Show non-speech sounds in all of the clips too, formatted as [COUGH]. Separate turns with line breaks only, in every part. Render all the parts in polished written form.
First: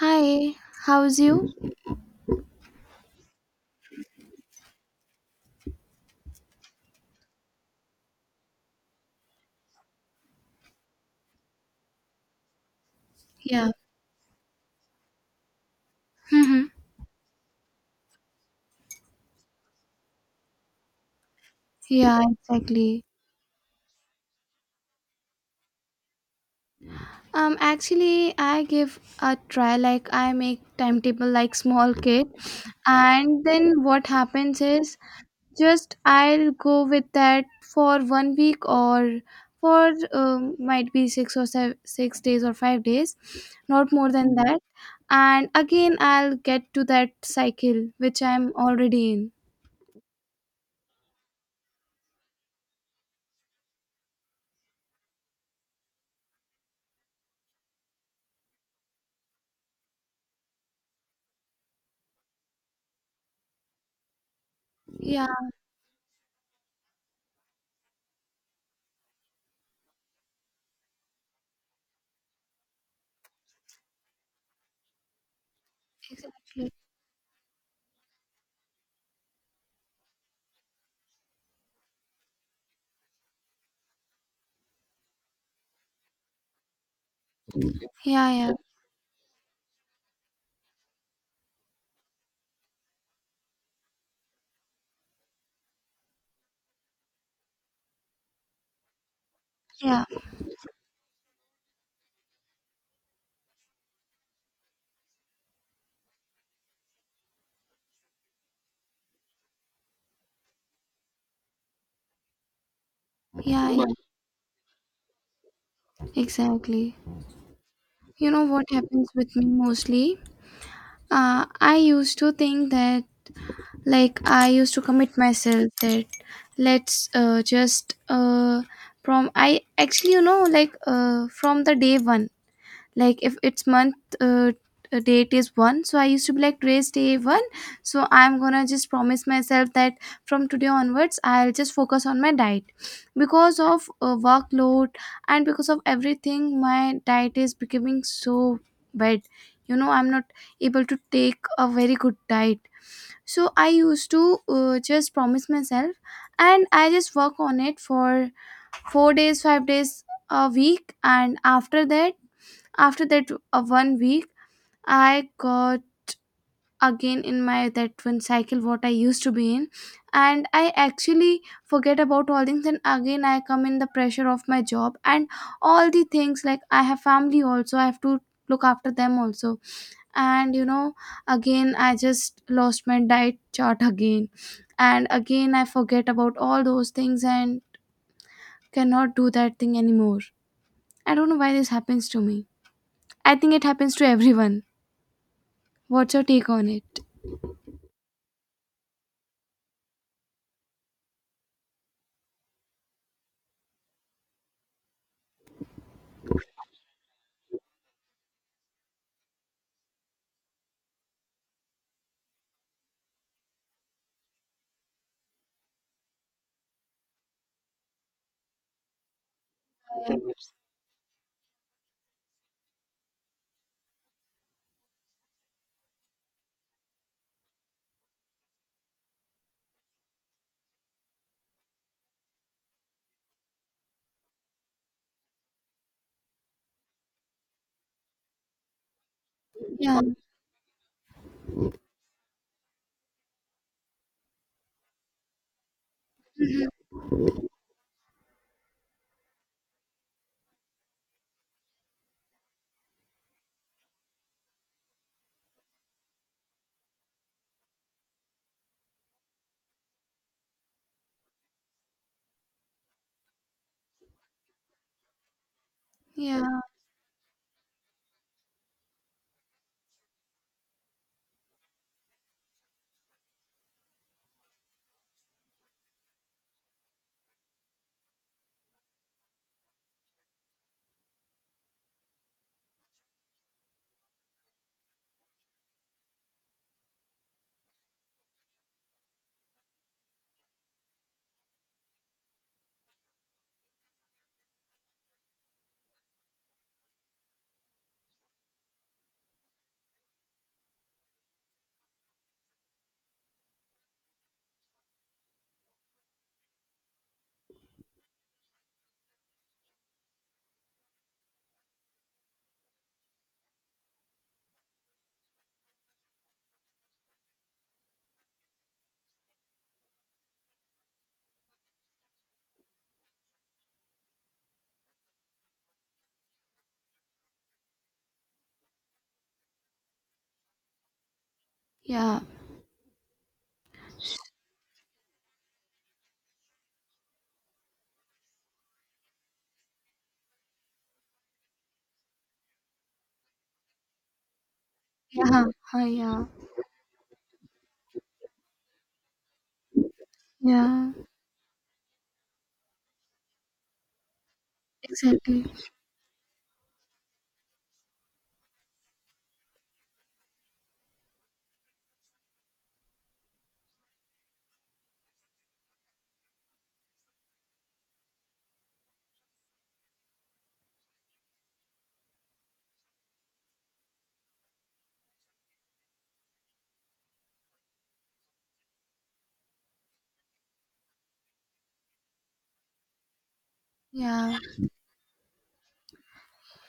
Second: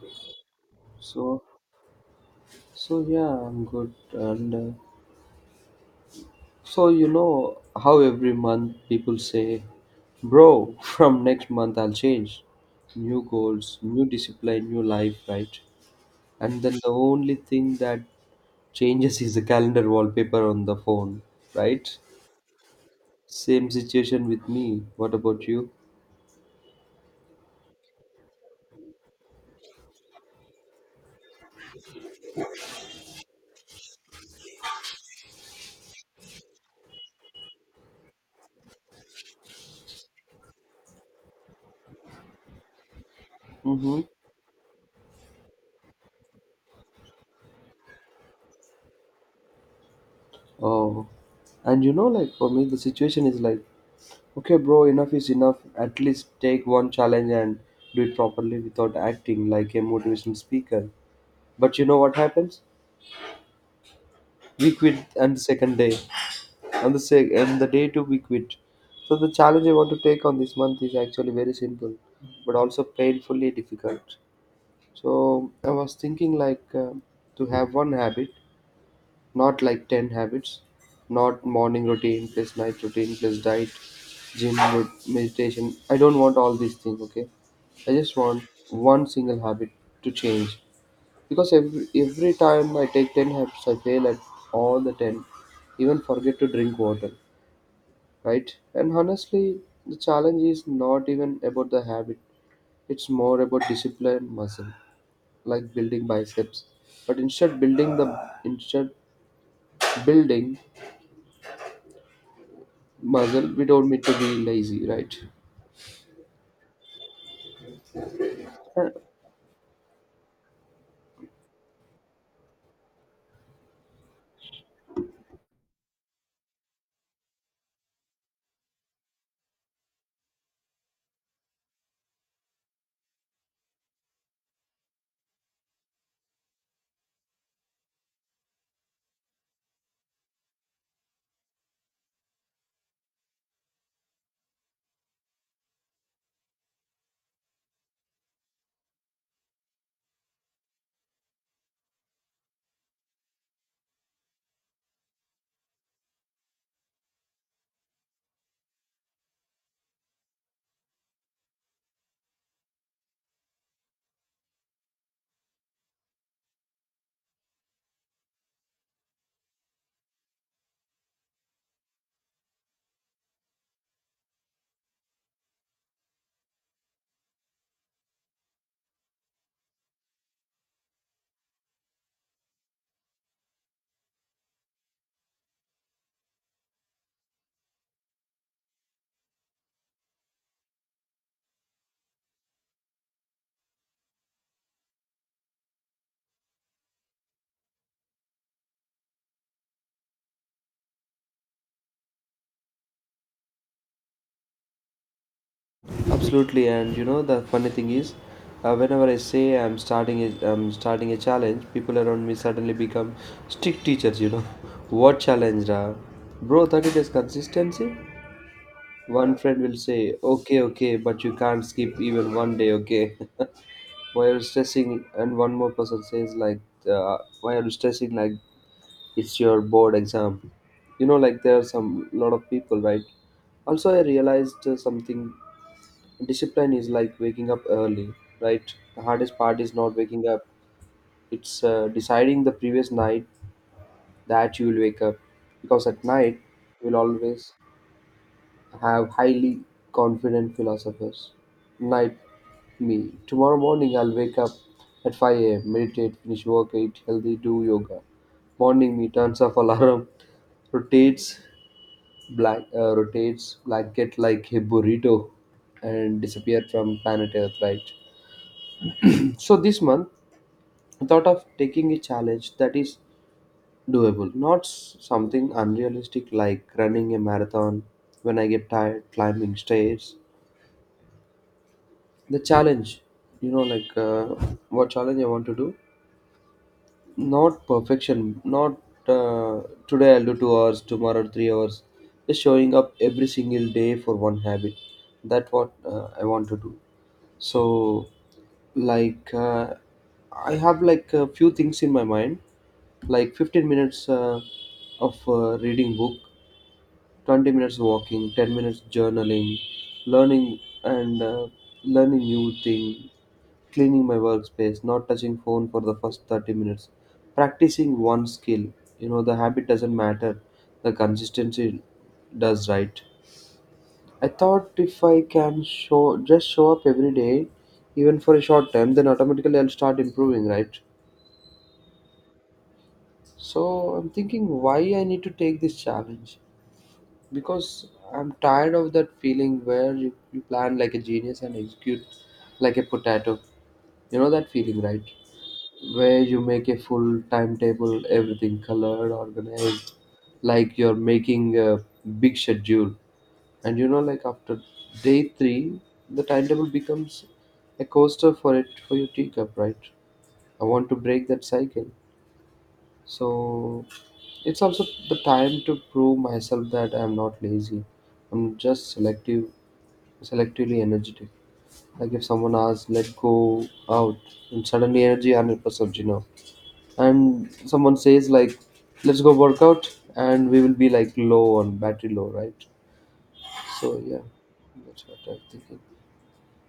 Hi, how's
So,
you?
so yeah, I'm good. And so you know how every month people say, "Bro, [LAUGHS] from next month I'll change." New
Yeah.
goals, new discipline, new life, right? And
Mm-hmm.
then the only thing that changes is the calendar wallpaper on the phone, right?
Yeah, exactly.
Same situation with me. What about you?
Actually, I give a try. Like, I make timetable like small kid, and then what happens is just I'll go with that for 1 week or for might be six or seven, 6 days or 5 days, not
Mm-hmm.
more than that. And again, I'll get to that cycle which I'm already in.
Oh, and you know, like for me, the situation is like okay, bro, enough is enough. At least take one challenge and do it properly without acting like a motivational speaker. But you know what happens? We quit
Yeah,
on the second day, and the day two we quit. So the challenge I want to take on this month is actually very simple, but also painfully difficult. So I was thinking like
exactly.
to have one habit. Not like 10 habits, not morning routine plus night routine plus diet, gym, meditation. I don't want all these things, okay? I just
Yeah,
want
yeah,
one single habit to change. Because every time I take 10 habits, I fail at all the 10, even forget to drink water, right? And honestly, the
yeah,
challenge is not even about the habit, it's more about discipline and muscle, like building biceps. But instead building the instead building muscle we
yeah.
don't need to be lazy, right?
Exactly. You know what happens with me mostly? I used to think that, like, I used to commit myself that let's just from I actually, you know, like from the day one, like if it's month uh, date is one, so I used to be like, today's day one, so I'm gonna just promise myself that from today onwards I'll just focus on my diet because of workload, and because of everything my diet is becoming so bad. You know, I'm not able to take a very good diet. So I used to just promise myself, and I just work on it for 4 days, 5 days a week, and after that, after that, 1 week, I got again in my that one cycle what I used to be in, and I actually forget about all things. And again, I come in the pressure of my job and all the things, like I have family also. I have to look after them also, and you know, again I just lost my diet chart again, and again I forget about all those things and cannot do that thing anymore. I don't know why this happens to me. I think it happens to everyone. What's your take on it?
Absolutely, and you know the funny thing is, whenever I say I'm starting a challenge, people around me suddenly become strict teachers. You know, [LAUGHS] what challenge, ra? Bro? 30 days consistency. One friend will say, okay, okay, but you can't skip even one day, okay? [LAUGHS] Why are you stressing? And one more person says like, why are you stressing? Like it's your board exam. You know, like there are some lot of people, right? Also, I realized something. Discipline is like waking up early, right? The hardest part is not
Yeah,
waking up, it's deciding the previous night that you will wake up. Because at night, you'll always have highly confident philosophers. Night me. Tomorrow morning, I'll wake up at 5 a.m., meditate, finish work, eat healthy, do yoga. Morning me turns off alarm, [LAUGHS] rotates black rotates blanket like a burrito, and
yeah,
disappear from planet Earth. Right? So this month, I thought of taking a challenge that is doable, not something unrealistic like running a marathon when I get tired, climbing stairs. The challenge, you know, like what challenge I want to do? Not perfection, not uh, today I'll do 2 hours, tomorrow 3 hours. Just showing up every single day for one habit. That what I want to do. So, like, uh, I have like a few things in my mind, like 15 minutes of reading book, 20 minutes walking, 10 minutes journaling, learning and learning new thing, cleaning my workspace, not touching phone for the first 30 minutes, practicing one skill. You know, the habit doesn't matter, the consistency does, right? I thought if I can show just show up every day, even for a short time, then automatically I'll start improving, right?
yeah,
So I'm thinking why I need to take this challenge because I'm tired of that feeling where you plan like a genius and execute like a potato. You know that feeling, right?
yeah, huh,
Where
yeah,
you make a full timetable, everything colored, organized, like
yeah,
you're making a big schedule. And you know like after day
exactly.
three the timetable becomes a coaster for it for your teacup, right? I want to break that cycle. So it's also the time to prove myself that I'm not lazy, I'm just selective, selectively energetic. Like if someone asks let go out and suddenly energy 100%, you know, and someone says like let's go work out and we will be like low on battery low, right? So yeah,
Yeah,
that's what I'm thinking.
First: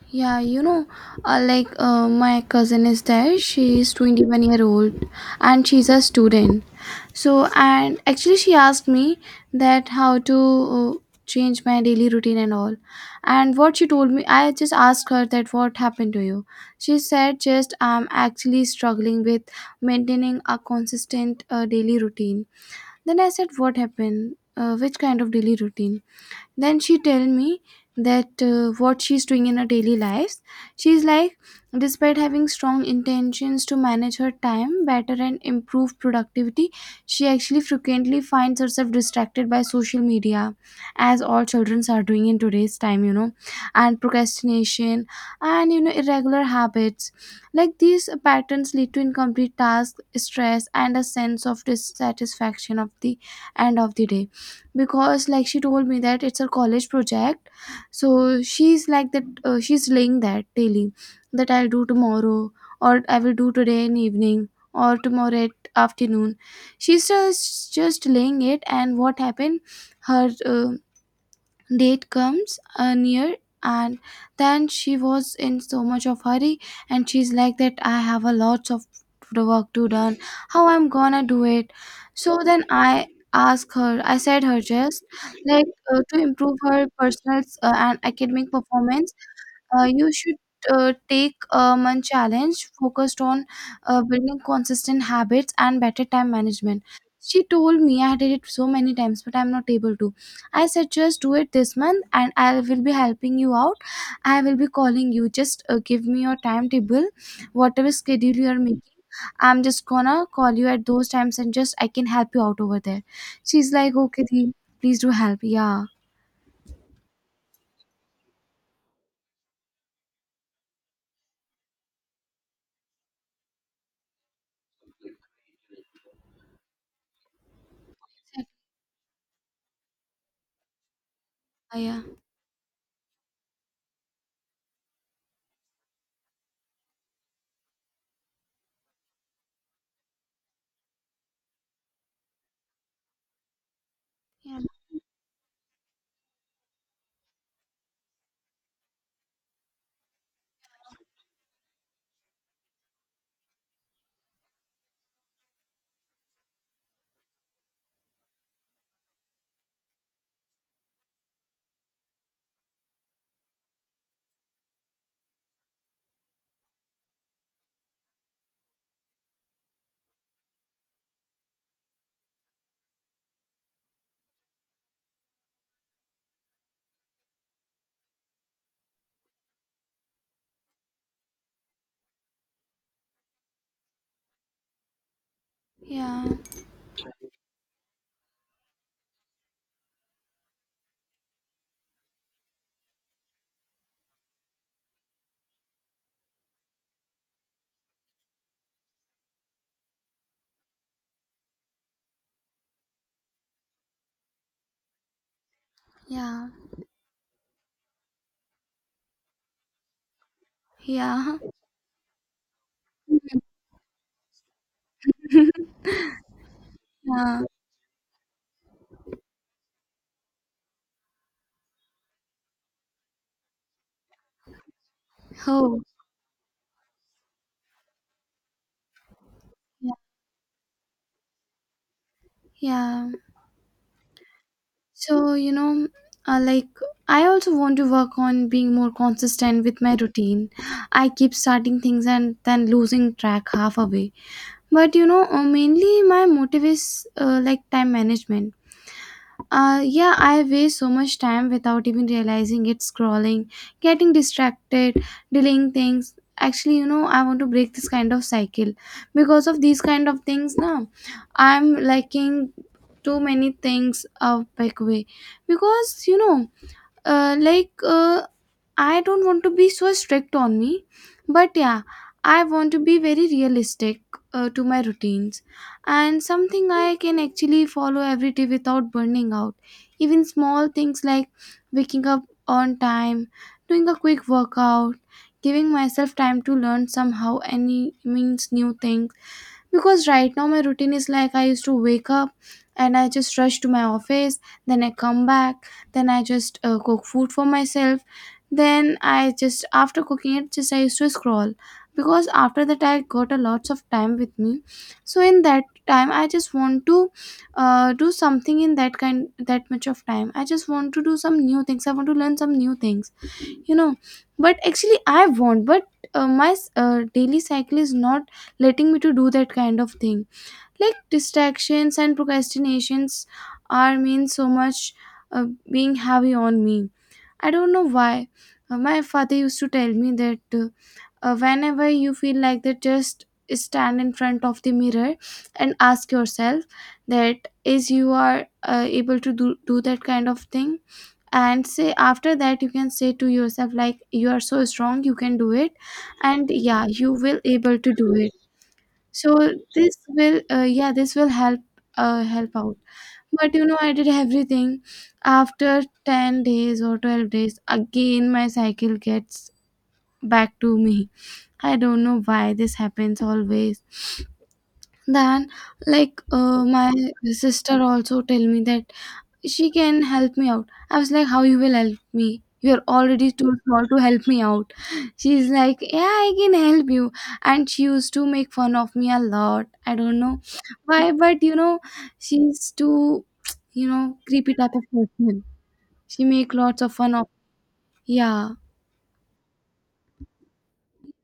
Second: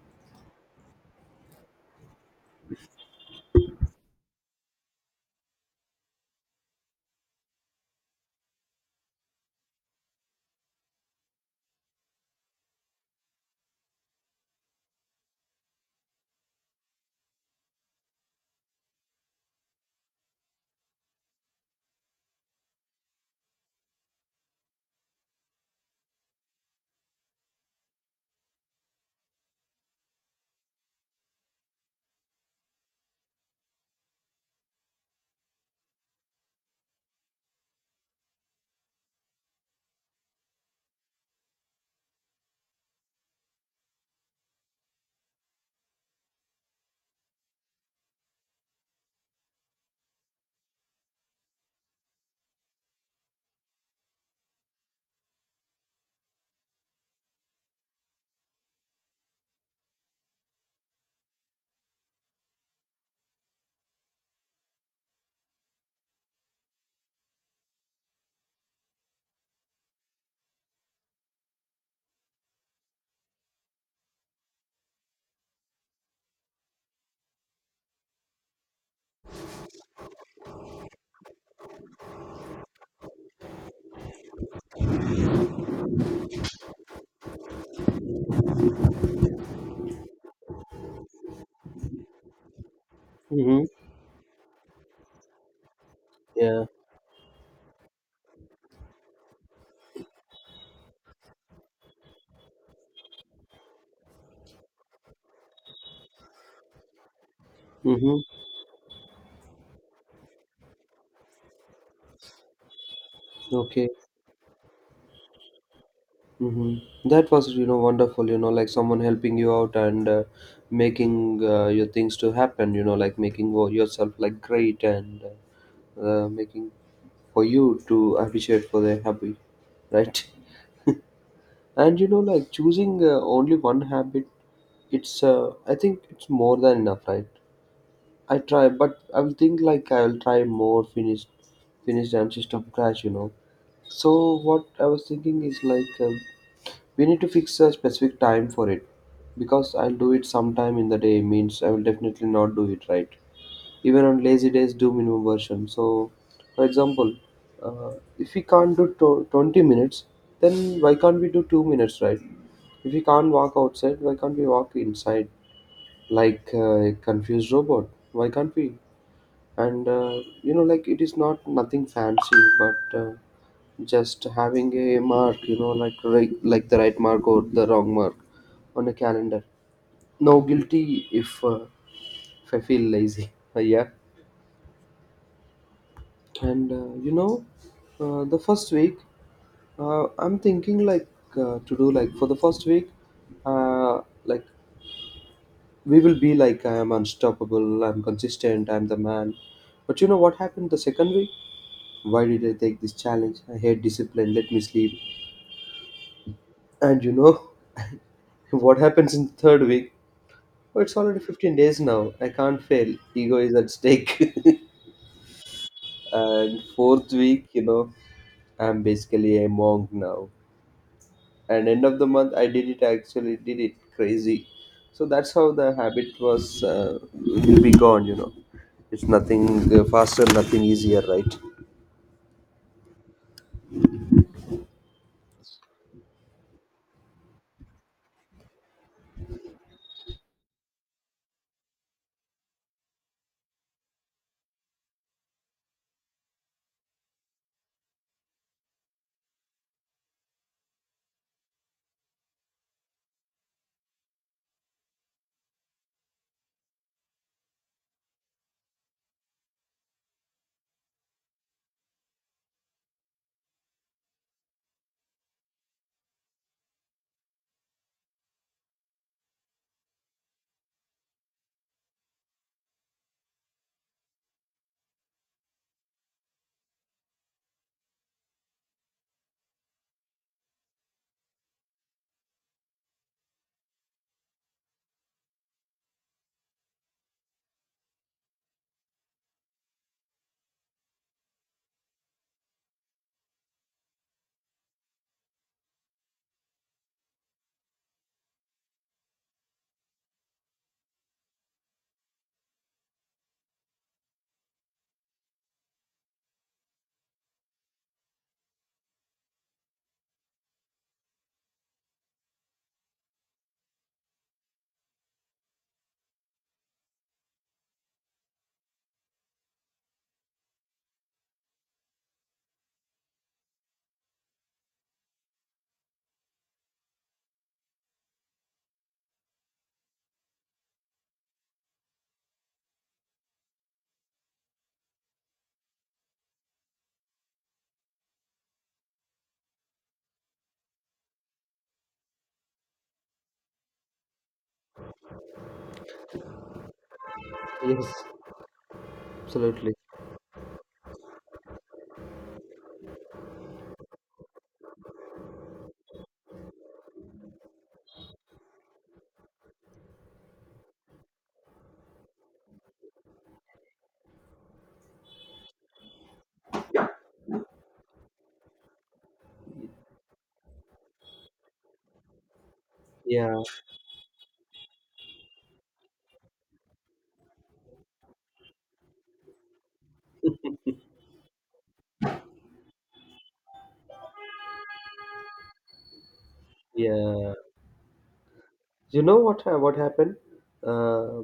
yeah, you know, my cousin is there, she's 21-year-old and she's a student. So, and actually, she asked me that how to uh, change my daily routine and all. And what she told me, I just asked her that what happened to you. She said, just I'm actually struggling with maintaining a consistent daily routine. Then I said, what happened? Which kind of daily routine? Then she tell me that what she's doing in her daily lives. She's like, despite having strong intentions to manage her time better and improve productivity, she actually frequently finds herself distracted by social media, as all children are doing in today's time, you know, and procrastination, and you know, irregular habits. Like these patterns lead to incomplete tasks, stress, and a sense of dissatisfaction of the end of the day. Because like she told me that it's her college project, so she's like that, she's laying that daily, that I'll do tomorrow, or I will do today in evening or tomorrow at afternoon. She's just laying it, and what happened, her date comes near, and then she was in so much of hurry, and she's like that, I have a lots of work to done. How I'm gonna do it? So then I asked her. I said her just like, to improve her personal and academic performance, you should take a month challenge focused on
Hmm.
building consistent habits and better time
Yeah.
management. She told me I did it so many times, but I'm not able to. I said, just do it this month and I will be helping you out. I will be calling you. Just give me your timetable, whatever
Mm-hmm.
schedule you are making. I'm just gonna call you at those times and just I can help you out over there. She's
Okay.
like, okay, Dee, please do help. Yeah.
Mm-hmm. That was, you know, wonderful, you know, like someone helping you out and making your things to happen, you know, like making yourself like great and making for you to appreciate for their hobby, right? [LAUGHS] And
Yeah.
you know, like choosing only one habit, it's, I think it's more than enough, right? I try, but I will think like I will try more finished and system crash, you know. So
Yeah.
what I was thinking is like. We need to fix a specific time for it because I'll do it sometime in the day means I will definitely not do it, right? Even on lazy days, do minimum version. So, for example, uh, if we can't do 20 minutes, then why can't we do 2 minutes, right? If we can't walk outside, why can't we walk inside like a confused robot? Why can't we? And you know, like it is not nothing fancy, but just having a mark, you know, like right, like the right mark or the wrong mark on a calendar, no guilty if I feel lazy. [LAUGHS] Yeah.
Yeah.
And you know, the first week, I'm thinking like to do like for the first week, like we will be like I am unstoppable, I'm consistent, I'm the man. But you know what happened the second week? Why did I take this challenge? I hate discipline, let me sleep.
Yeah.
And you know [LAUGHS] what happens in the third week? Oh, it's already
Yeah.
15
[LAUGHS]
days now. I can't fail. Ego is at stake. [LAUGHS] And fourth
Yeah.
week, you know, I'm basically a monk now. And end of the month, I did it. I actually did it. Crazy. So that's how the
Oh.
habit was. Will be gone. You know, it's nothing faster, nothing easier, right?
Yeah. So, you know, like I also want to work on being more consistent with my routine. I keep starting things and then losing track half away. But you know, mainly my motive is like time management. Yeah, I waste so much time without even realizing it, scrolling, getting distracted, delaying things. Actually, you know, I want to break this kind of cycle because of these kind of things. Now, I'm liking too many things a big way. Because you know, uh, like uh, I don't want to be so strict on me, but yeah, I want to be very realistic to my routines, and something I can actually follow every day without burning out. Even small things like waking up on time, doing a quick workout, giving myself time to learn somehow any means new things. Because right now my routine is like, I used to wake up and I just rush to my office, then I come back, then I just cook food for myself, then I just after cooking it just I used to scroll, because after that I got a lots of time with me. So in that time I just want to do something in that kind, that much of time I just want to do some new things, I want to learn some new things, you know. But actually I want, but my daily cycle is not letting me to do that kind of thing. Like distractions and procrastinations are mean so much, uh, being heavy on me. I don't know why. My father used to tell me that whenever you feel like that, just stand in front of the mirror and ask yourself that is you are able to do that kind of thing, and say after that you can say to yourself like you are so strong, you can do it, and yeah, you will able to
Yes,
do it. So
absolutely.
this will yeah, this will help help out. But you know, I did everything, after 10 days or 12 days again my cycle gets back to me. I don't know why this happens always. Then, my sister also tell me that she can help me out. I was like, how you will help me? You're already
Yeah,
too small to help me out. [LAUGHS] She's like, yeah, I can help you. And she used to make fun of me a lot. I don't know [LAUGHS] why, but you know, she's too, [TSK] you know, creepy type of person. She make lots of fun of,
yeah.
yeah,
You know what happened? Uh,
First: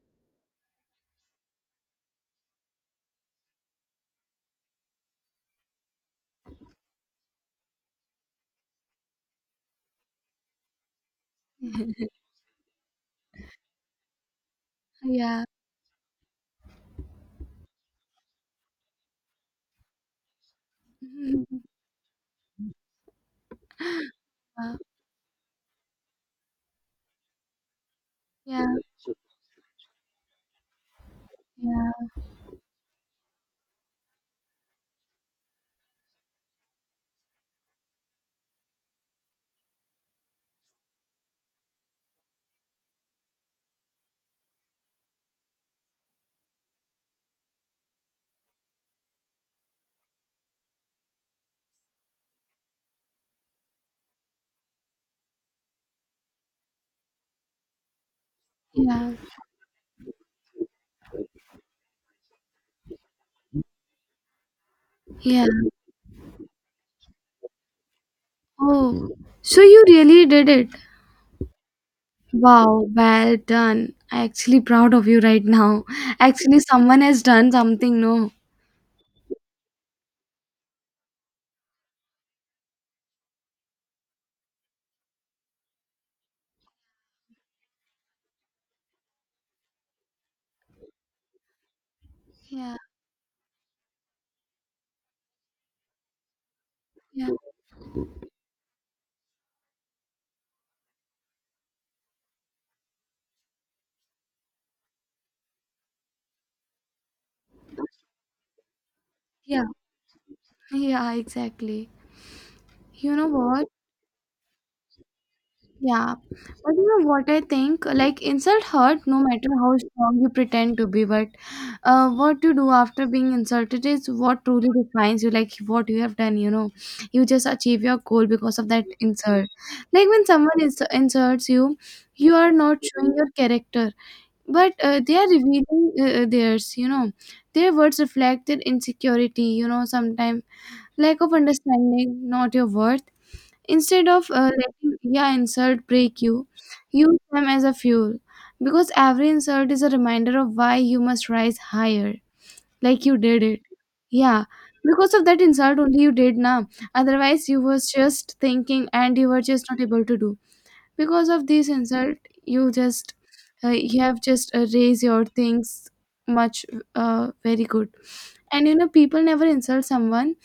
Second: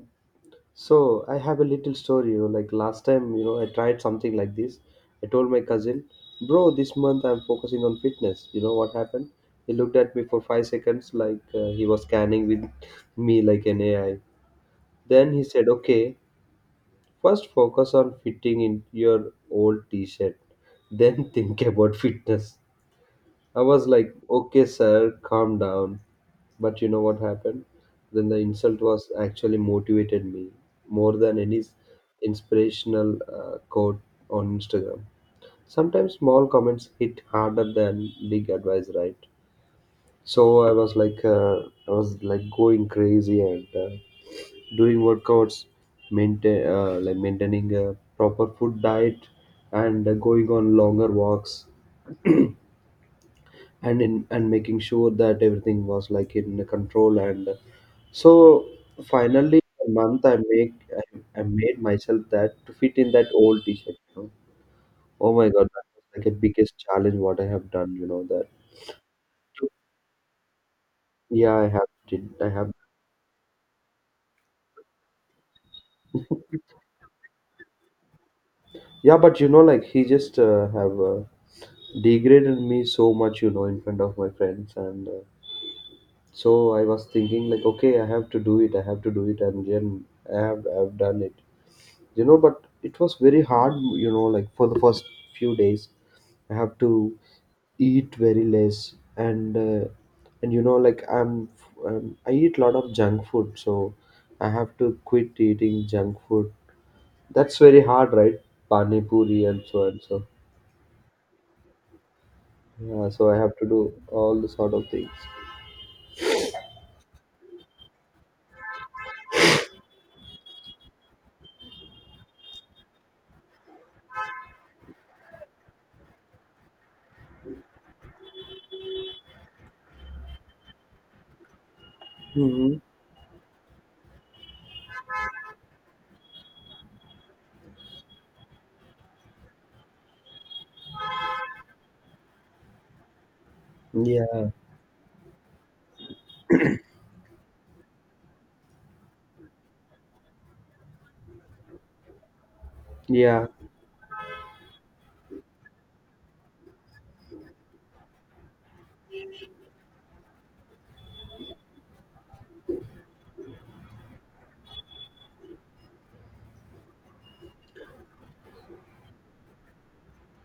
So I have a little story, you know, like last time, you know, I tried something like this. I told my cousin, bro, this month I'm focusing on fitness. You know what happened? He looked at me for 5 seconds like he was scanning with [LAUGHS] me like an AI. Then he
yeah,
said, okay, first focus on fitting in your old t-shirt,
[LAUGHS]
then [LAUGHS]
yeah,
think about fitness. I was like, okay, sir, calm down. But you know what happened? Then the
yeah,
insult was actually motivated me more than any
yeah,
inspirational quote on Instagram. Sometimes small comments hit harder than big advice, right? So I was like, going crazy and doing workouts, maintaining a proper food diet, and going on longer walks. And making sure that everything was like in control and so
yeah.
finally a month i, I made myself that to fit in that old t-shirt, you know. Oh
yeah
my god, that was like a biggest challenge what I have done, you know that.
Oh, so you really did it.
Yeah i have did i have
Wow, well done. I actually proud of you right now. Actually, someone has done something, no?
Yeah, but you know like he just have degraded me so much, you know, in front of my friends, and so I was thinking like, okay, I have to do it, and then I've done it, you know, but
Yeah,
it was very hard. You know, like for the first few days, I have to
yeah,
eat very less, and you know like I eat a lot of junk food, so I have to quit eating junk food. That's very hard, right? Pani puri
yeah,
and so and so.
yeah, exactly.
Yeah,
You know
so I have to
what?
do all the sort of things.
Yeah. But you know what I think? Like, insult hurt no matter how strong you pretend to be, but uh, what you do after being insulted is what truly defines you, like what you have done, you know. You just achieve your goal because of that insult. Like when someone is insults you, you are
Hmm.
not showing your character, but they are revealing theirs, you know. Their words reflect their insecurity, you know, sometimes lack of understanding, not your worth. Instead of
Yeah.
letting yeah insult break you, use them as a fuel, because every insult is a reminder of why you must rise higher. Like you did
Yeah.
it, yeah, because of that insult only you did now, otherwise you was just thinking and you were just not able to do. Because of this insult, you just you have just raised your things much, very good. And you know, people never insult someone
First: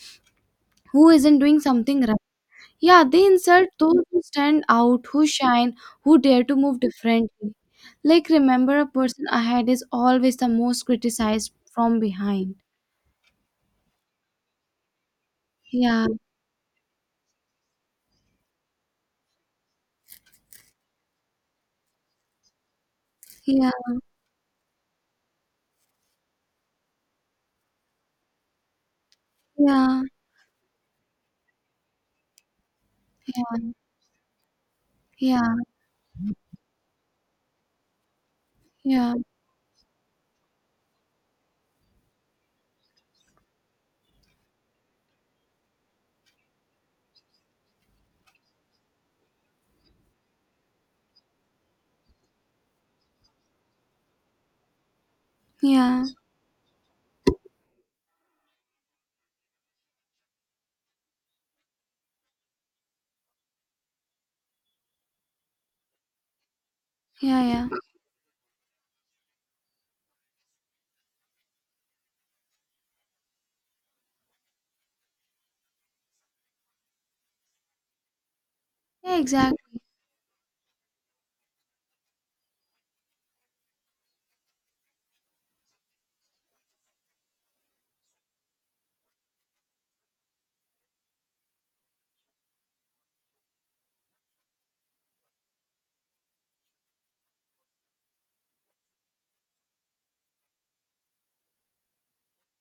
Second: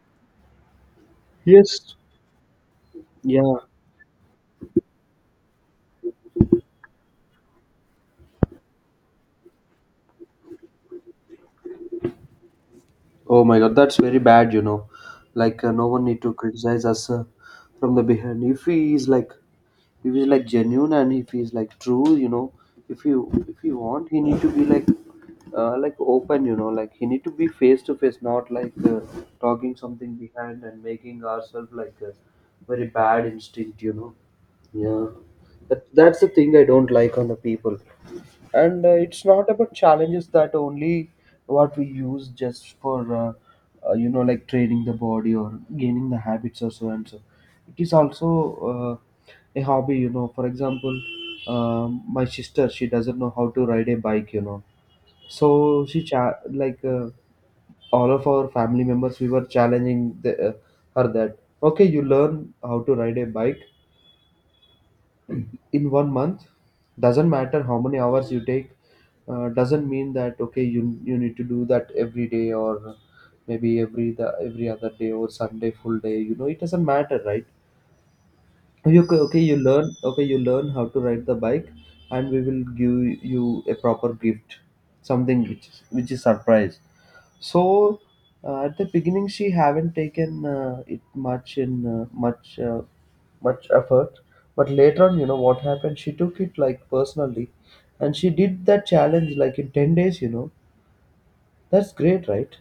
who isn't doing
Yes.
something right. Yeah, they
Yeah.
insult those who stand out, who shine, who dare to move differently. Like remember, a person ahead is always the most criticized from behind.
Oh my god, that's very bad, you know. Like no one
Yeah
need to criticize us from the behind. If he's like genuine and if he's like true, you know, if
yeah
you want, he need to be like open, you know, like he need to be face to face, not like talking
yeah
something behind and making ourselves like a very bad
yeah
instinct, you know. Yeah,
yeah
that's the thing I don't like on the people. And
yeah
it's not about challenges that only what we use just for training the body or gaining the habits or so and so. It is also a hobby, for example. My sister, she doesn't know how to ride a bike. So she
yeah
cha- like all of our family members, we were challenging her that, okay, you learn how to ride a bike in one month. Doesn't
yeah
matter
yeah
how many hours you take. Doesn't mean that, okay, you need to do that every day, or maybe every other day, or Sunday full day. It doesn't matter, right? Okay,
yeah
okay,
Exactly.
you learn how to ride the bike, and we will give you a proper gift, something which is surprise. So, at the beginning, she haven't taken it much effort. But later on, you know what happened? She took it like personally, and she did that challenge like in 10 days. You know, that's great, right?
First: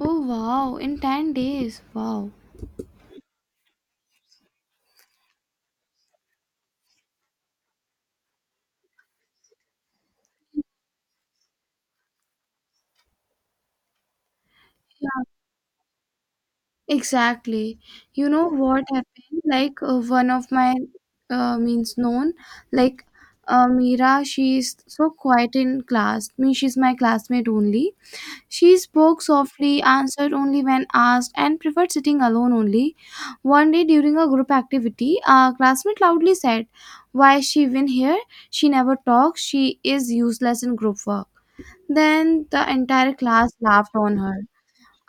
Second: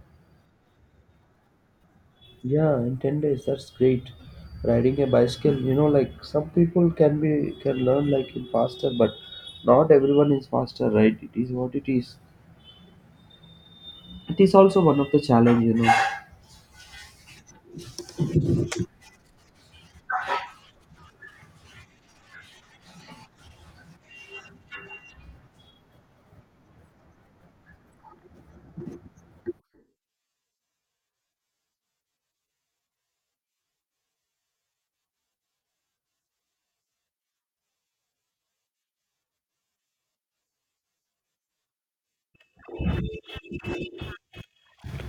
Oh wow, in 10 days, wow.
Yeah, in 10 days, that's great. Riding a bicycle, like some people can learn like in faster, but not everyone is faster, right? It is what it is. It is also one of the
Yeah.
challenge.
Exactly. You know what happened? One of my means known, like, Mira, she's so quiet in class. Me, she's my classmate only. She spoke softly, answered only when asked, and preferred sitting alone only. One day during a group activity, a classmate loudly said, "Why is she even here? She never talks. She is useless in group work." Then the entire class laughed on her.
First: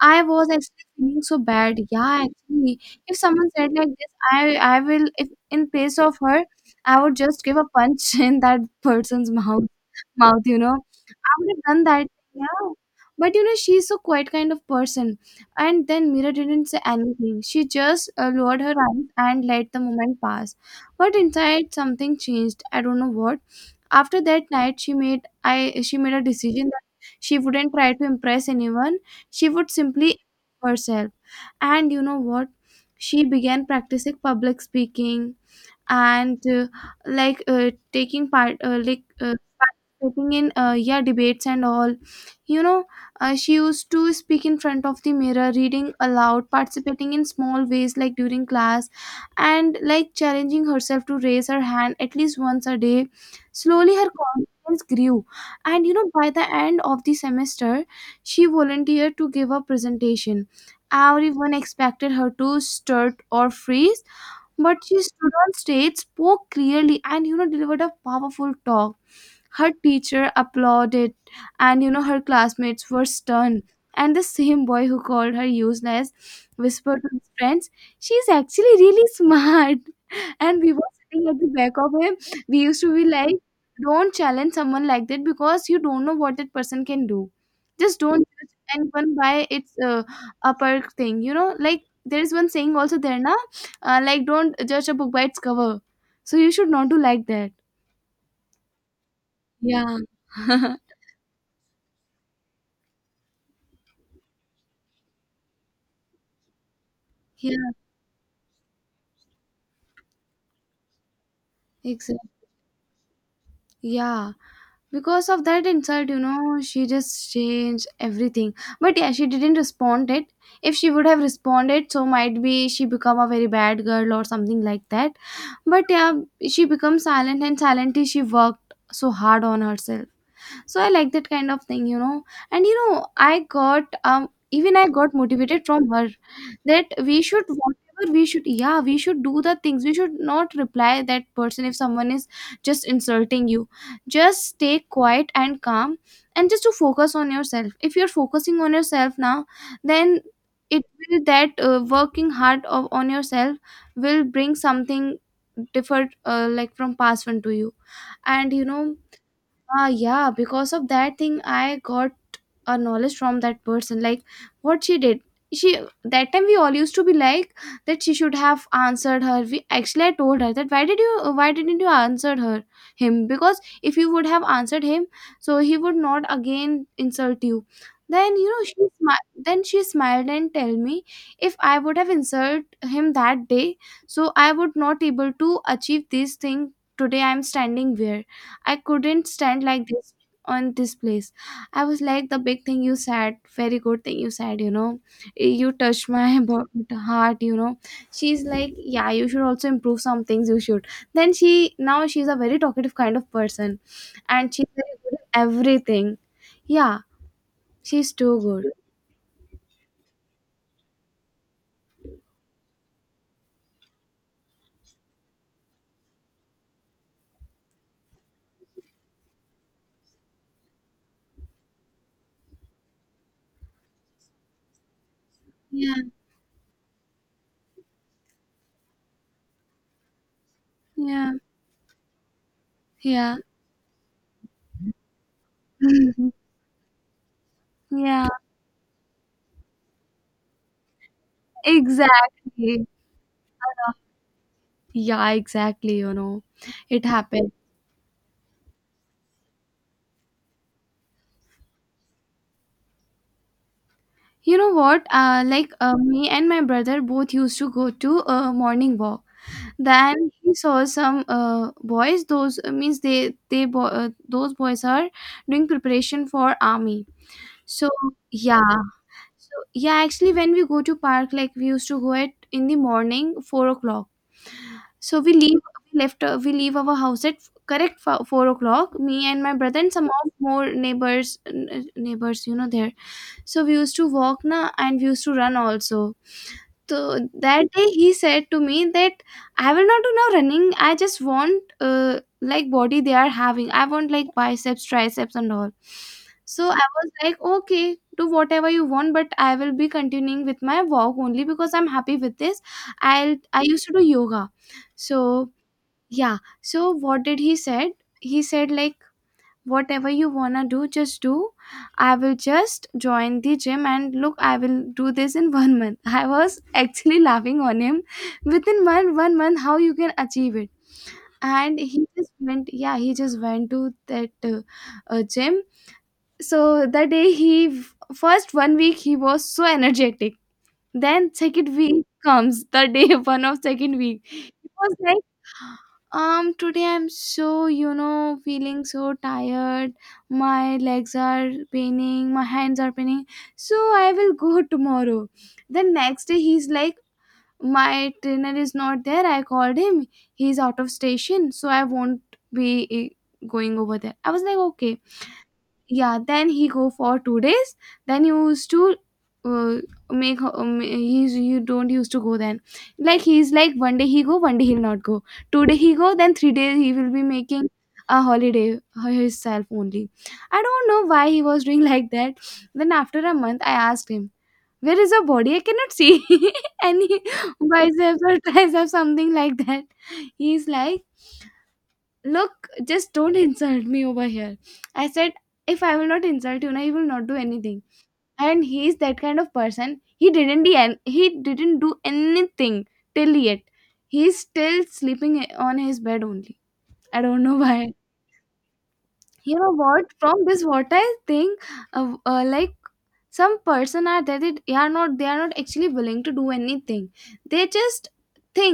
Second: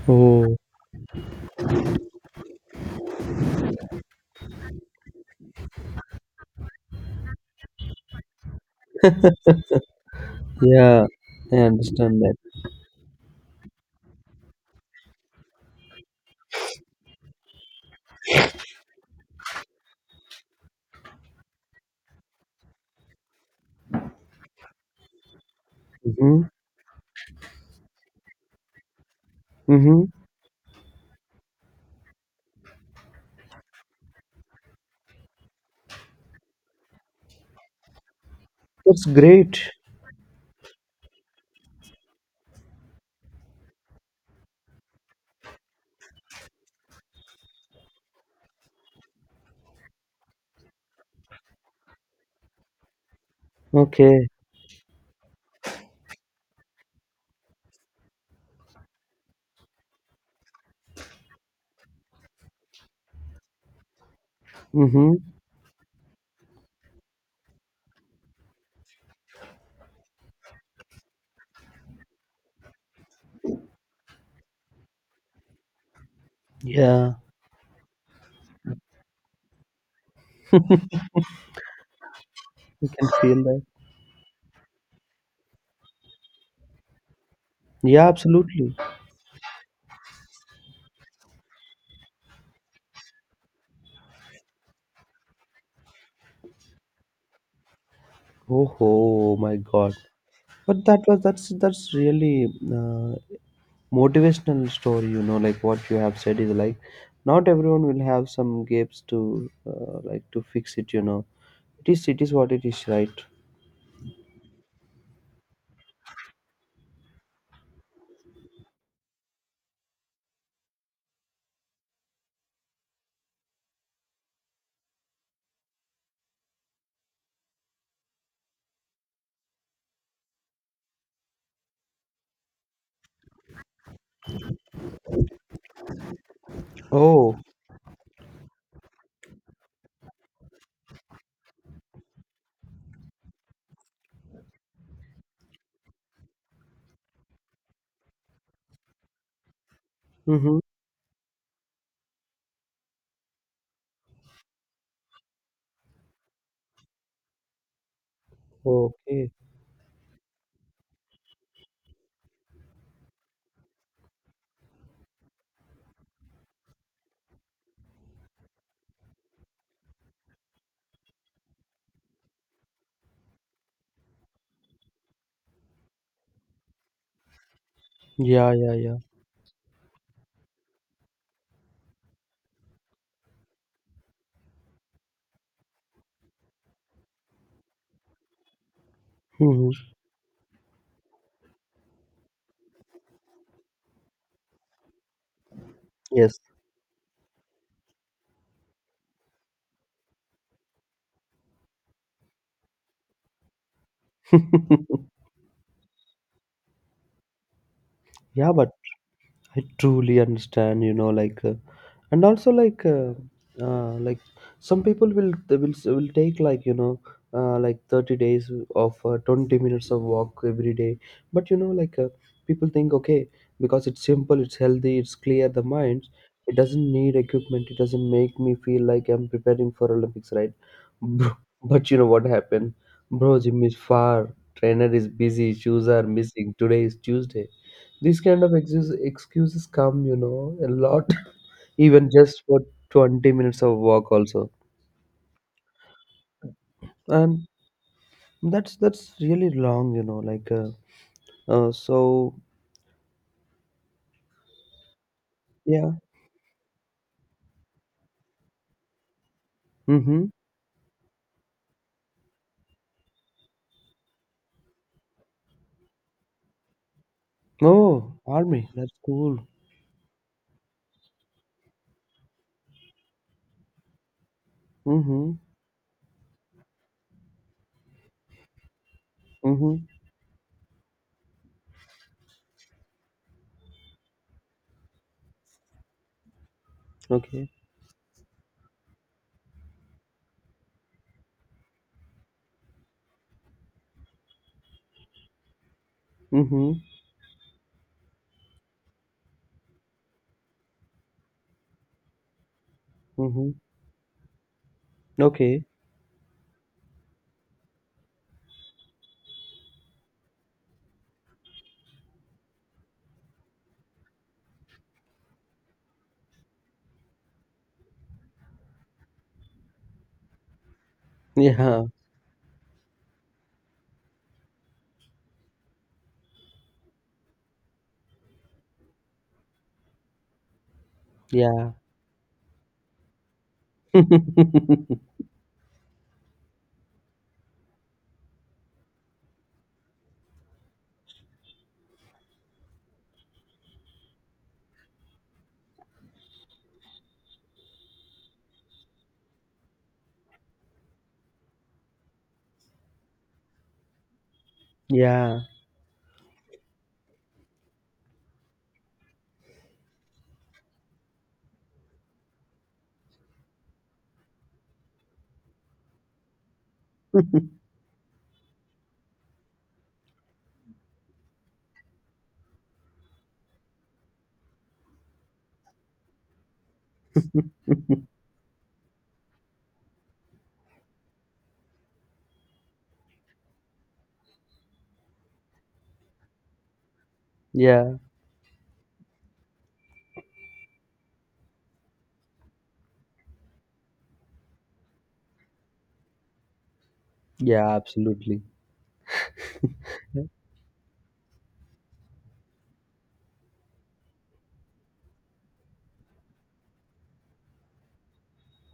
I was
Oh,
actually feeling so bad. Yeah, actually, if someone said like this, I will, if in place of her, I would just give a punch [LAUGHS] in that person's mouth, you know.
yeah,
I would
I
have done that.
understand that.
Yeah. But you know, she's so quiet kind of person. And then Mira didn't say anything. She just lowered her eyes and let the moment pass. But inside something changed. I don't know what. After that night, she made a
Mm-hmm.
decision that she wouldn't try to impress anyone. She would
Mm-hmm.
simply herself. And you know what? She began practicing public speaking and taking part
That's great.
participating in yeah debates and all you know she used to speak in front of the mirror reading aloud, participating in small ways like during class, and like challenging herself to raise her hand at least once a day. Slowly her
Okay.
confidence grew, and you know, by the end of the semester she volunteered to give a presentation. Everyone expected her to start or freeze, but she
Mm-hmm.
stood on stage, spoke clearly, and delivered a powerful talk. Her teacher applauded, and you know, her classmates were stunned. And the same boy who called her useless whispered to
Yeah,
his friends, "She's actually really [LAUGHS] smart." And we were sitting at the back of him. We used
you
to be
can
like,
feel that.
don't challenge someone like that, because you don't know what that person can do. Just
Yeah,
don't
absolutely.
judge anyone by its upper thing, you know. Like there is one saying also there na, like don't judge a book by its cover. So you should not do like that.
Oh, oh my God.
Yeah. [LAUGHS]
But that was that's really motivational story. Like what you have said is like, not
Yeah,
everyone will have some gaps to to fix it. It is it
exactly.
is what it is, right?
Yeah, because of that insult, you know, she just changed everything. But yeah, she didn't respond it. If she would have responded, so might be she become a very bad girl or something like that. But yeah, she become silent, and silently she worked so hard on herself. So I like that kind of thing, you know. And you know, I got motivated from her. That we
Oh.
should, whatever, we should do the things. We should not reply that person if someone is just insulting you. Just stay quiet and calm, and just to focus on yourself. If you're focusing on yourself now, then
Mm-hmm.
it will, that working hard on yourself, will bring something different, like, from past one to you. And you know,
Okay.
Yeah, because of that thing, I got a knowledge from that person. Like, what she did. She, that time we all used to be like, that she should have answered her. We actually I told her, that why didn't you answer her him, because if you would have answered him, so he would not again insult you. Then you
Yeah,
know,
yeah,
she
yeah.
smi- then she smiled and tell me, if I would have insulted him that day, so I would not able to achieve this thing today. I'm standing where I couldn't stand
Mm-hmm.
like this on this place. I was like, the big thing you said, very good thing you said, you know, you touched my
Yes.
[LAUGHS] heart, you know. She's like, yeah, you should also improve some things, you should. Then she, now she's a very talkative kind of person,
[LAUGHS]
and she's very good at everything. Yeah, she's too
Yeah,
good.
but I truly understand, like, and also like some people will they will take like, like 30 days of 20 minutes of walk every day. But like people think, okay, because it's simple, it's healthy, it's clear the
Yeah,
minds. It doesn't need equipment. It doesn't make me feel like I'm preparing for Olympics, right? [LAUGHS]
yeah,
Bro- But you know what happened,
yeah.
bro? Gym is far. Trainer is busy. Shoes are
[LAUGHS]
missing. Today is Tuesday. These
Yeah,
kind of excuses come, a lot, [LAUGHS] even just for
exactly.
20 minutes of walk also.
Yeah, exactly, you know. It
And
happens.
that's really long, like so,
You know what?
yeah.
Me and my brother both used to go to a morning walk.
Mm-hmm.
Then he saw some boys. Those means those boys are doing preparation for army. So
Oh, army,
yeah,
that's cool.
so yeah. Actually, when we go to park, like we used to go at in the morning 4 o'clock. So
Mm-hmm.
we leave our house at correct 4 o'clock. Me and my
Mm-hmm.
brother and some of more neighbors. You know there. So we used to walk na, and we used to run also. So
Okay.
that day he said to me that, I will not do now running. I just want like body they are having. I want like biceps, triceps, and all. So
Mm-hmm.
I was like, okay, do whatever you want, but I will be continuing with my walk only because I'm happy with this. I'll
Mm-hmm.
I used to do yoga, so
Okay.
yeah. So what did he said? He said like, whatever you wanna do just do. I will just join the gym and look, I will do this in [LAUGHS] one month. I was actually laughing on him, within one month how you can achieve it. And
Yeah.
he just went, yeah, he just went to that gym. So that day he, first one week he was so energetic, then
Yeah.
second week comes, the day [LAUGHS] one of second week, it was
[LAUGHS]
like, today I'm so, you know, feeling so tired. My legs are paining, my hands are paining. So I will go [LAUGHS] tomorrow. Then next day he's like, my trainer is not there. I called him. He's out of station, so I won't be, going over there. I was like, okay.
Yeah.
Yeah, then he go for two days, then he used to uh, make ma- he's you don't used to go. Then like he's like, one day he go, one day he'll not go, two-day he go, then three days he will be
[LAUGHS]
making a holiday for himself only. I don't know why he was doing [LAUGHS] like that. Then after a month I asked him, where is your body? I cannot see [LAUGHS] any biceps or triceps [LAUGHS] something like that. He's like, look, just don't [LAUGHS] insult me over here. I said, if I will not insult you na, he will not do anything.
Yeah.
And he is that kind of person, he didn't do, he didn't do anything till yet. He is still sleeping on his bed only. I don't know [LAUGHS]
Yeah,
why.
absolutely.
You know what,
[LAUGHS]
from this what I think, like, some person are there that they are not actually willing to do anything. They just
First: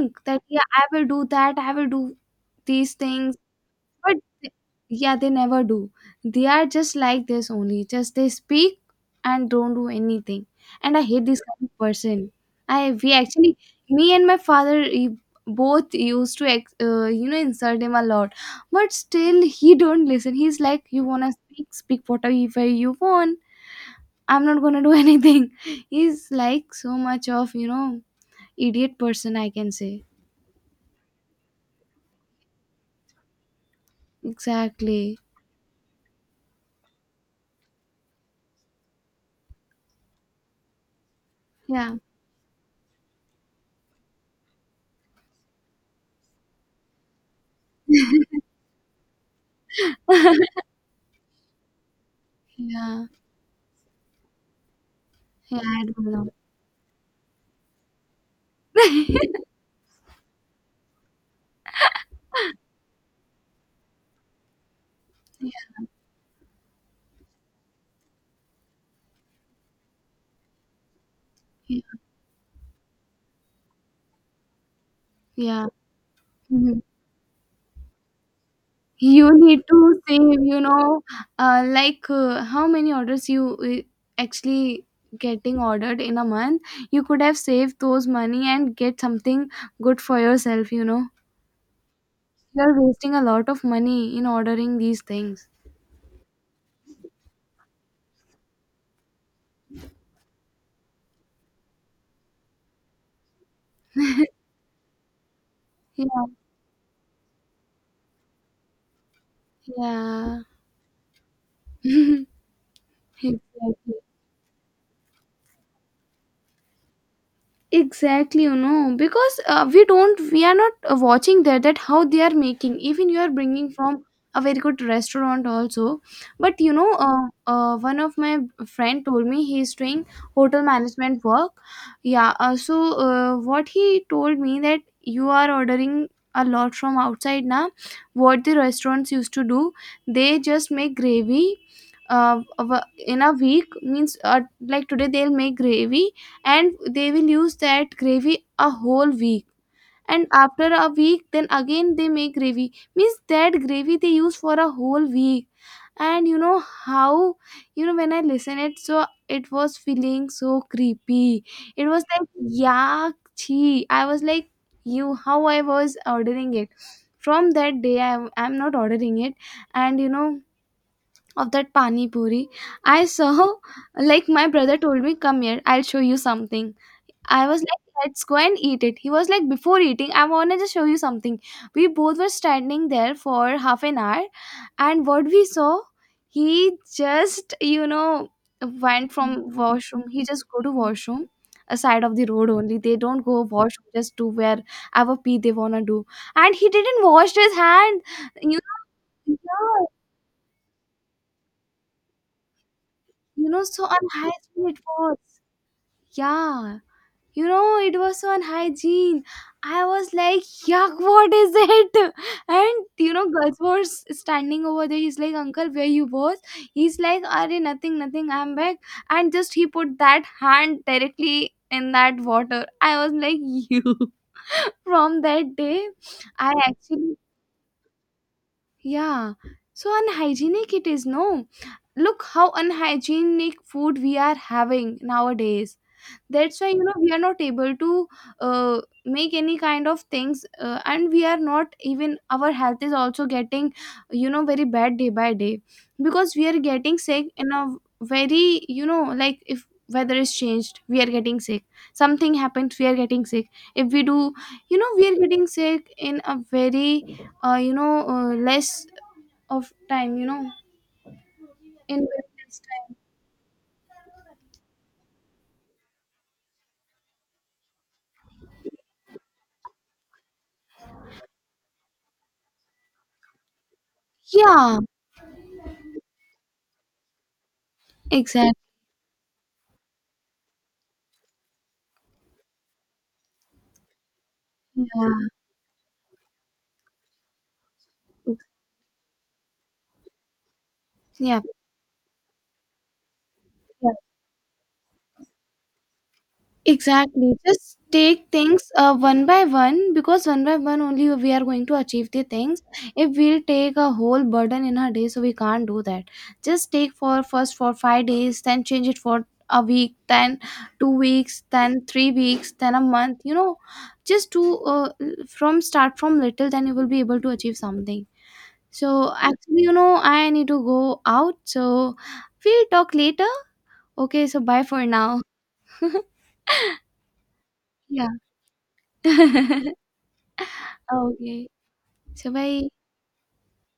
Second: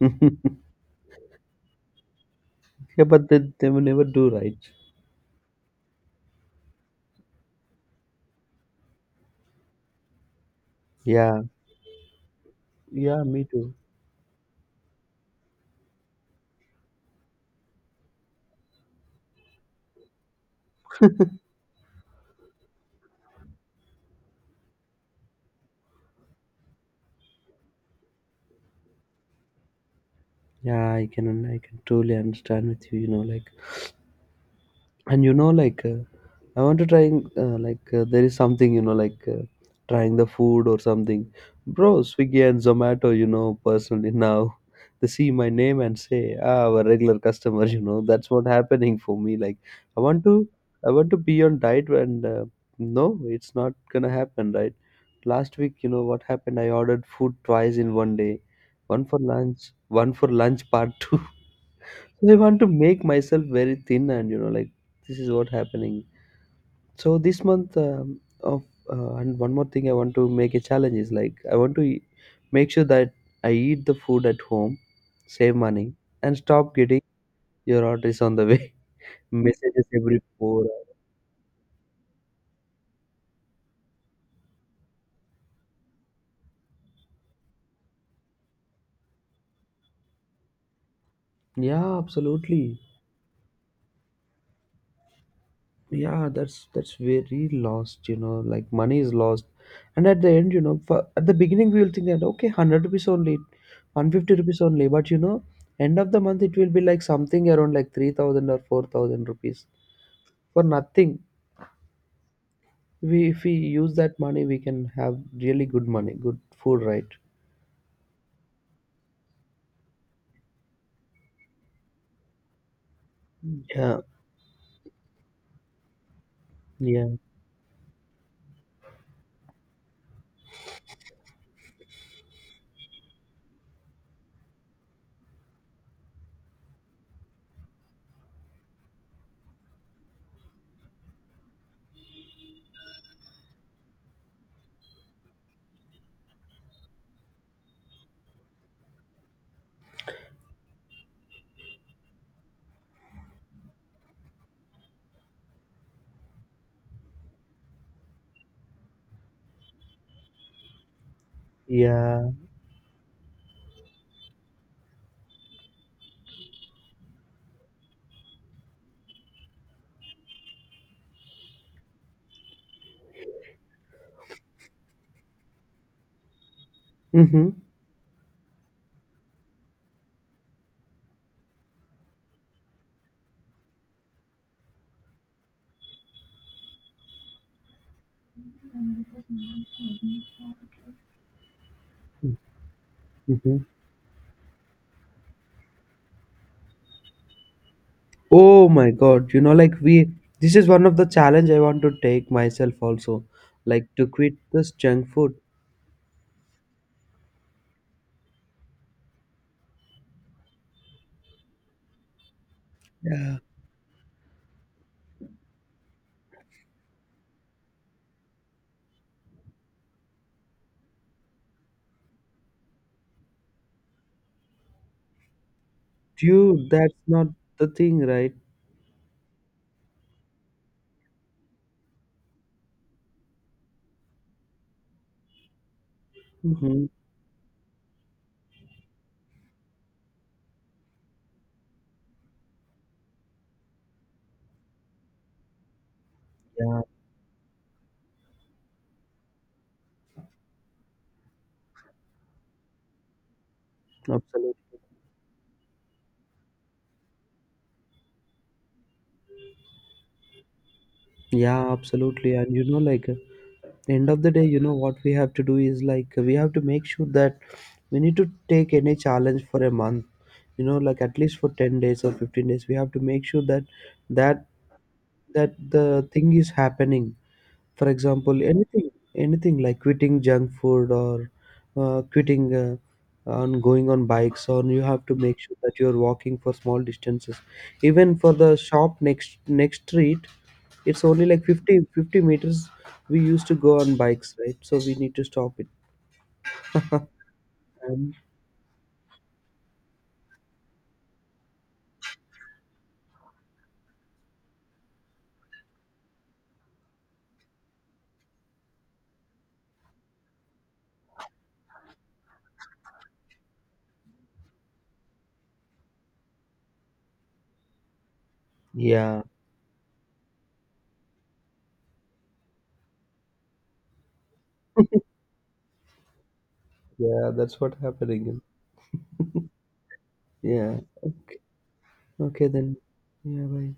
Yeah,
that, yeah, I will do these
but
things.
they will never
But
do,
th-
right.
yeah, they never do. They are just like this only. Just they speak and don't do anything. And I hate this
Yeah.
kind of person. I we
Yeah, me
actually
too.
me and my father both used to you know, insult him a lot, but still he don't listen. He's like, you wanna
[LAUGHS]
speak, speak whatever you want. I'm not gonna do [LAUGHS] anything. He's like, so much of you know, idiot person, I can say.
Yeah, I can truly understand with you, like,
Exactly.
and like I want to try like, there is something like, trying the food or something. Bro,
Yeah.
Swiggy and Zomato, personally [LAUGHS] now they see my name and say, ah, I a regular customer. [LAUGHS] That's what happening for me, like. i want to
[LAUGHS]
i want to be on diet, and
Yeah. Yeah.
no, it's not gonna happen, right? Last week,
I
you know what
don't
happened? I ordered food twice in one day.
know.
one for
[LAUGHS]
lunch one for lunch part [LAUGHS] two. I want to make myself very thin, and like, this is what
Yeah,
happening. So this month, of and one more thing I want to make a challenge is, like, I want to make sure that I eat the food at home, save
yeah.
money, and stop
Mhm.
getting your orders on the way.
You
[LAUGHS]
need
Messages
to
every
save, you
4 hours.
know, how many orders you actually getting ordered in a month. You could have saved those money and get something good for yourself, you know.
Yeah, absolutely.
You're wasting a lot of money in ordering these things.
Yeah, that's very lost, like money is lost, and at the end, at the beginning, we will think that, okay, 100 rupees only, 150 rupees only, but end of the
Yeah,
month, it will be like something around like 3,000 or 4,000 rupees
yeah,
for nothing. We If we
exactly.
use that money, we can have really good money, good food, right?
Exactly, you know, because we don't, we are not watching there that how they are making. Even you are bringing
Yeah,
from a very good restaurant also, but you know,
yeah,
one of my friend told me he is doing hotel management work. Yeah, so what he told me, that you are ordering a lot from outside now. What the restaurants used to do, they just make gravy in a week, means like today they'll make gravy, and they will use that gravy a whole week. And after a week, then again they make gravy, means that gravy they use for a whole week. And you know how, you know, when I listen it, so it was feeling so creepy. It was
yeah.
like, yuck, chi. I was like, you, how I was ordering it. From that day I am not ordering it. And you know, of that pani puri, I saw [LAUGHS] like, my brother told me, come here, I'll show you something. I was like, let's go and eat it. He was like, before eating, I want to just show you something. We both were standing there for half an hour, and what we saw, he just, you know, went from washroom.
Mm-hmm.
He just go to washroom, a side of the road only. They don't go washroom, just to where ever pee they wanna do. And he didn't wash his hand. You
Oh my God,
know,
like,
yeah,
this is one of the challenge I want to take myself also,
you know, so
like to quit this
unhygienic it
junk
was.
food.
Yeah. You know, it was so unhygiene. I was like, yuck, what is it? [LAUGHS] And you know,
Yeah.
girls was standing over there, he's like, uncle, where you was? He's like, are, nothing nothing, I'm back. And just he put that hand directly in that water. I was like, you. [LAUGHS] From that day I
Dude, that's
actually,
not the thing, right?
yeah, so unhygienic it is, no? Look how unhygienic food we are having nowadays. That's why you
Mm-hmm.
know, we are not able to make any kind of things. And we are not even, our health is also getting, you know, very bad day by day. Because we are
Yeah,
getting sick in a very, you know, like if weather is changed we are getting sick, something happens we are getting sick, if we do,
absolutely.
you know, we are getting sick in a very you know, less of time, you know.
Yeah,
In very
absolutely. And
less time.
like, end of the day, what we have to do is, like, we have to make sure that we need to take any challenge for a month, like at least for 10 days or 15 days. We have to make sure that
Yeah,
that the thing is happening. For example,
exactly.
anything like quitting junk food, or quitting on going on bikes, or you have to make sure that you're walking for small distances, even for the shop next street. It's only
Yeah.
like fifty meters. We used to go
Yeah.
on bikes, right? So we need to stop it.
Exactly. Just
And
take things one by one, because one by one only we are going to achieve the things. If we'll take a whole burden in a day, so we can't do that. Just take for first for five days, then change it for a week, then two weeks, then three weeks, then a month. You know, just to from start from little, then you will be able to achieve something. So
yeah.
actually, you know, I need to go out. So we'll talk later. Okay. So bye for now. [LAUGHS]
Yeah, that's what
Yeah.
happening.
[LAUGHS]
Yeah.
哦，可
Okay,
以，小
okay
妹。
then, yeah, bye.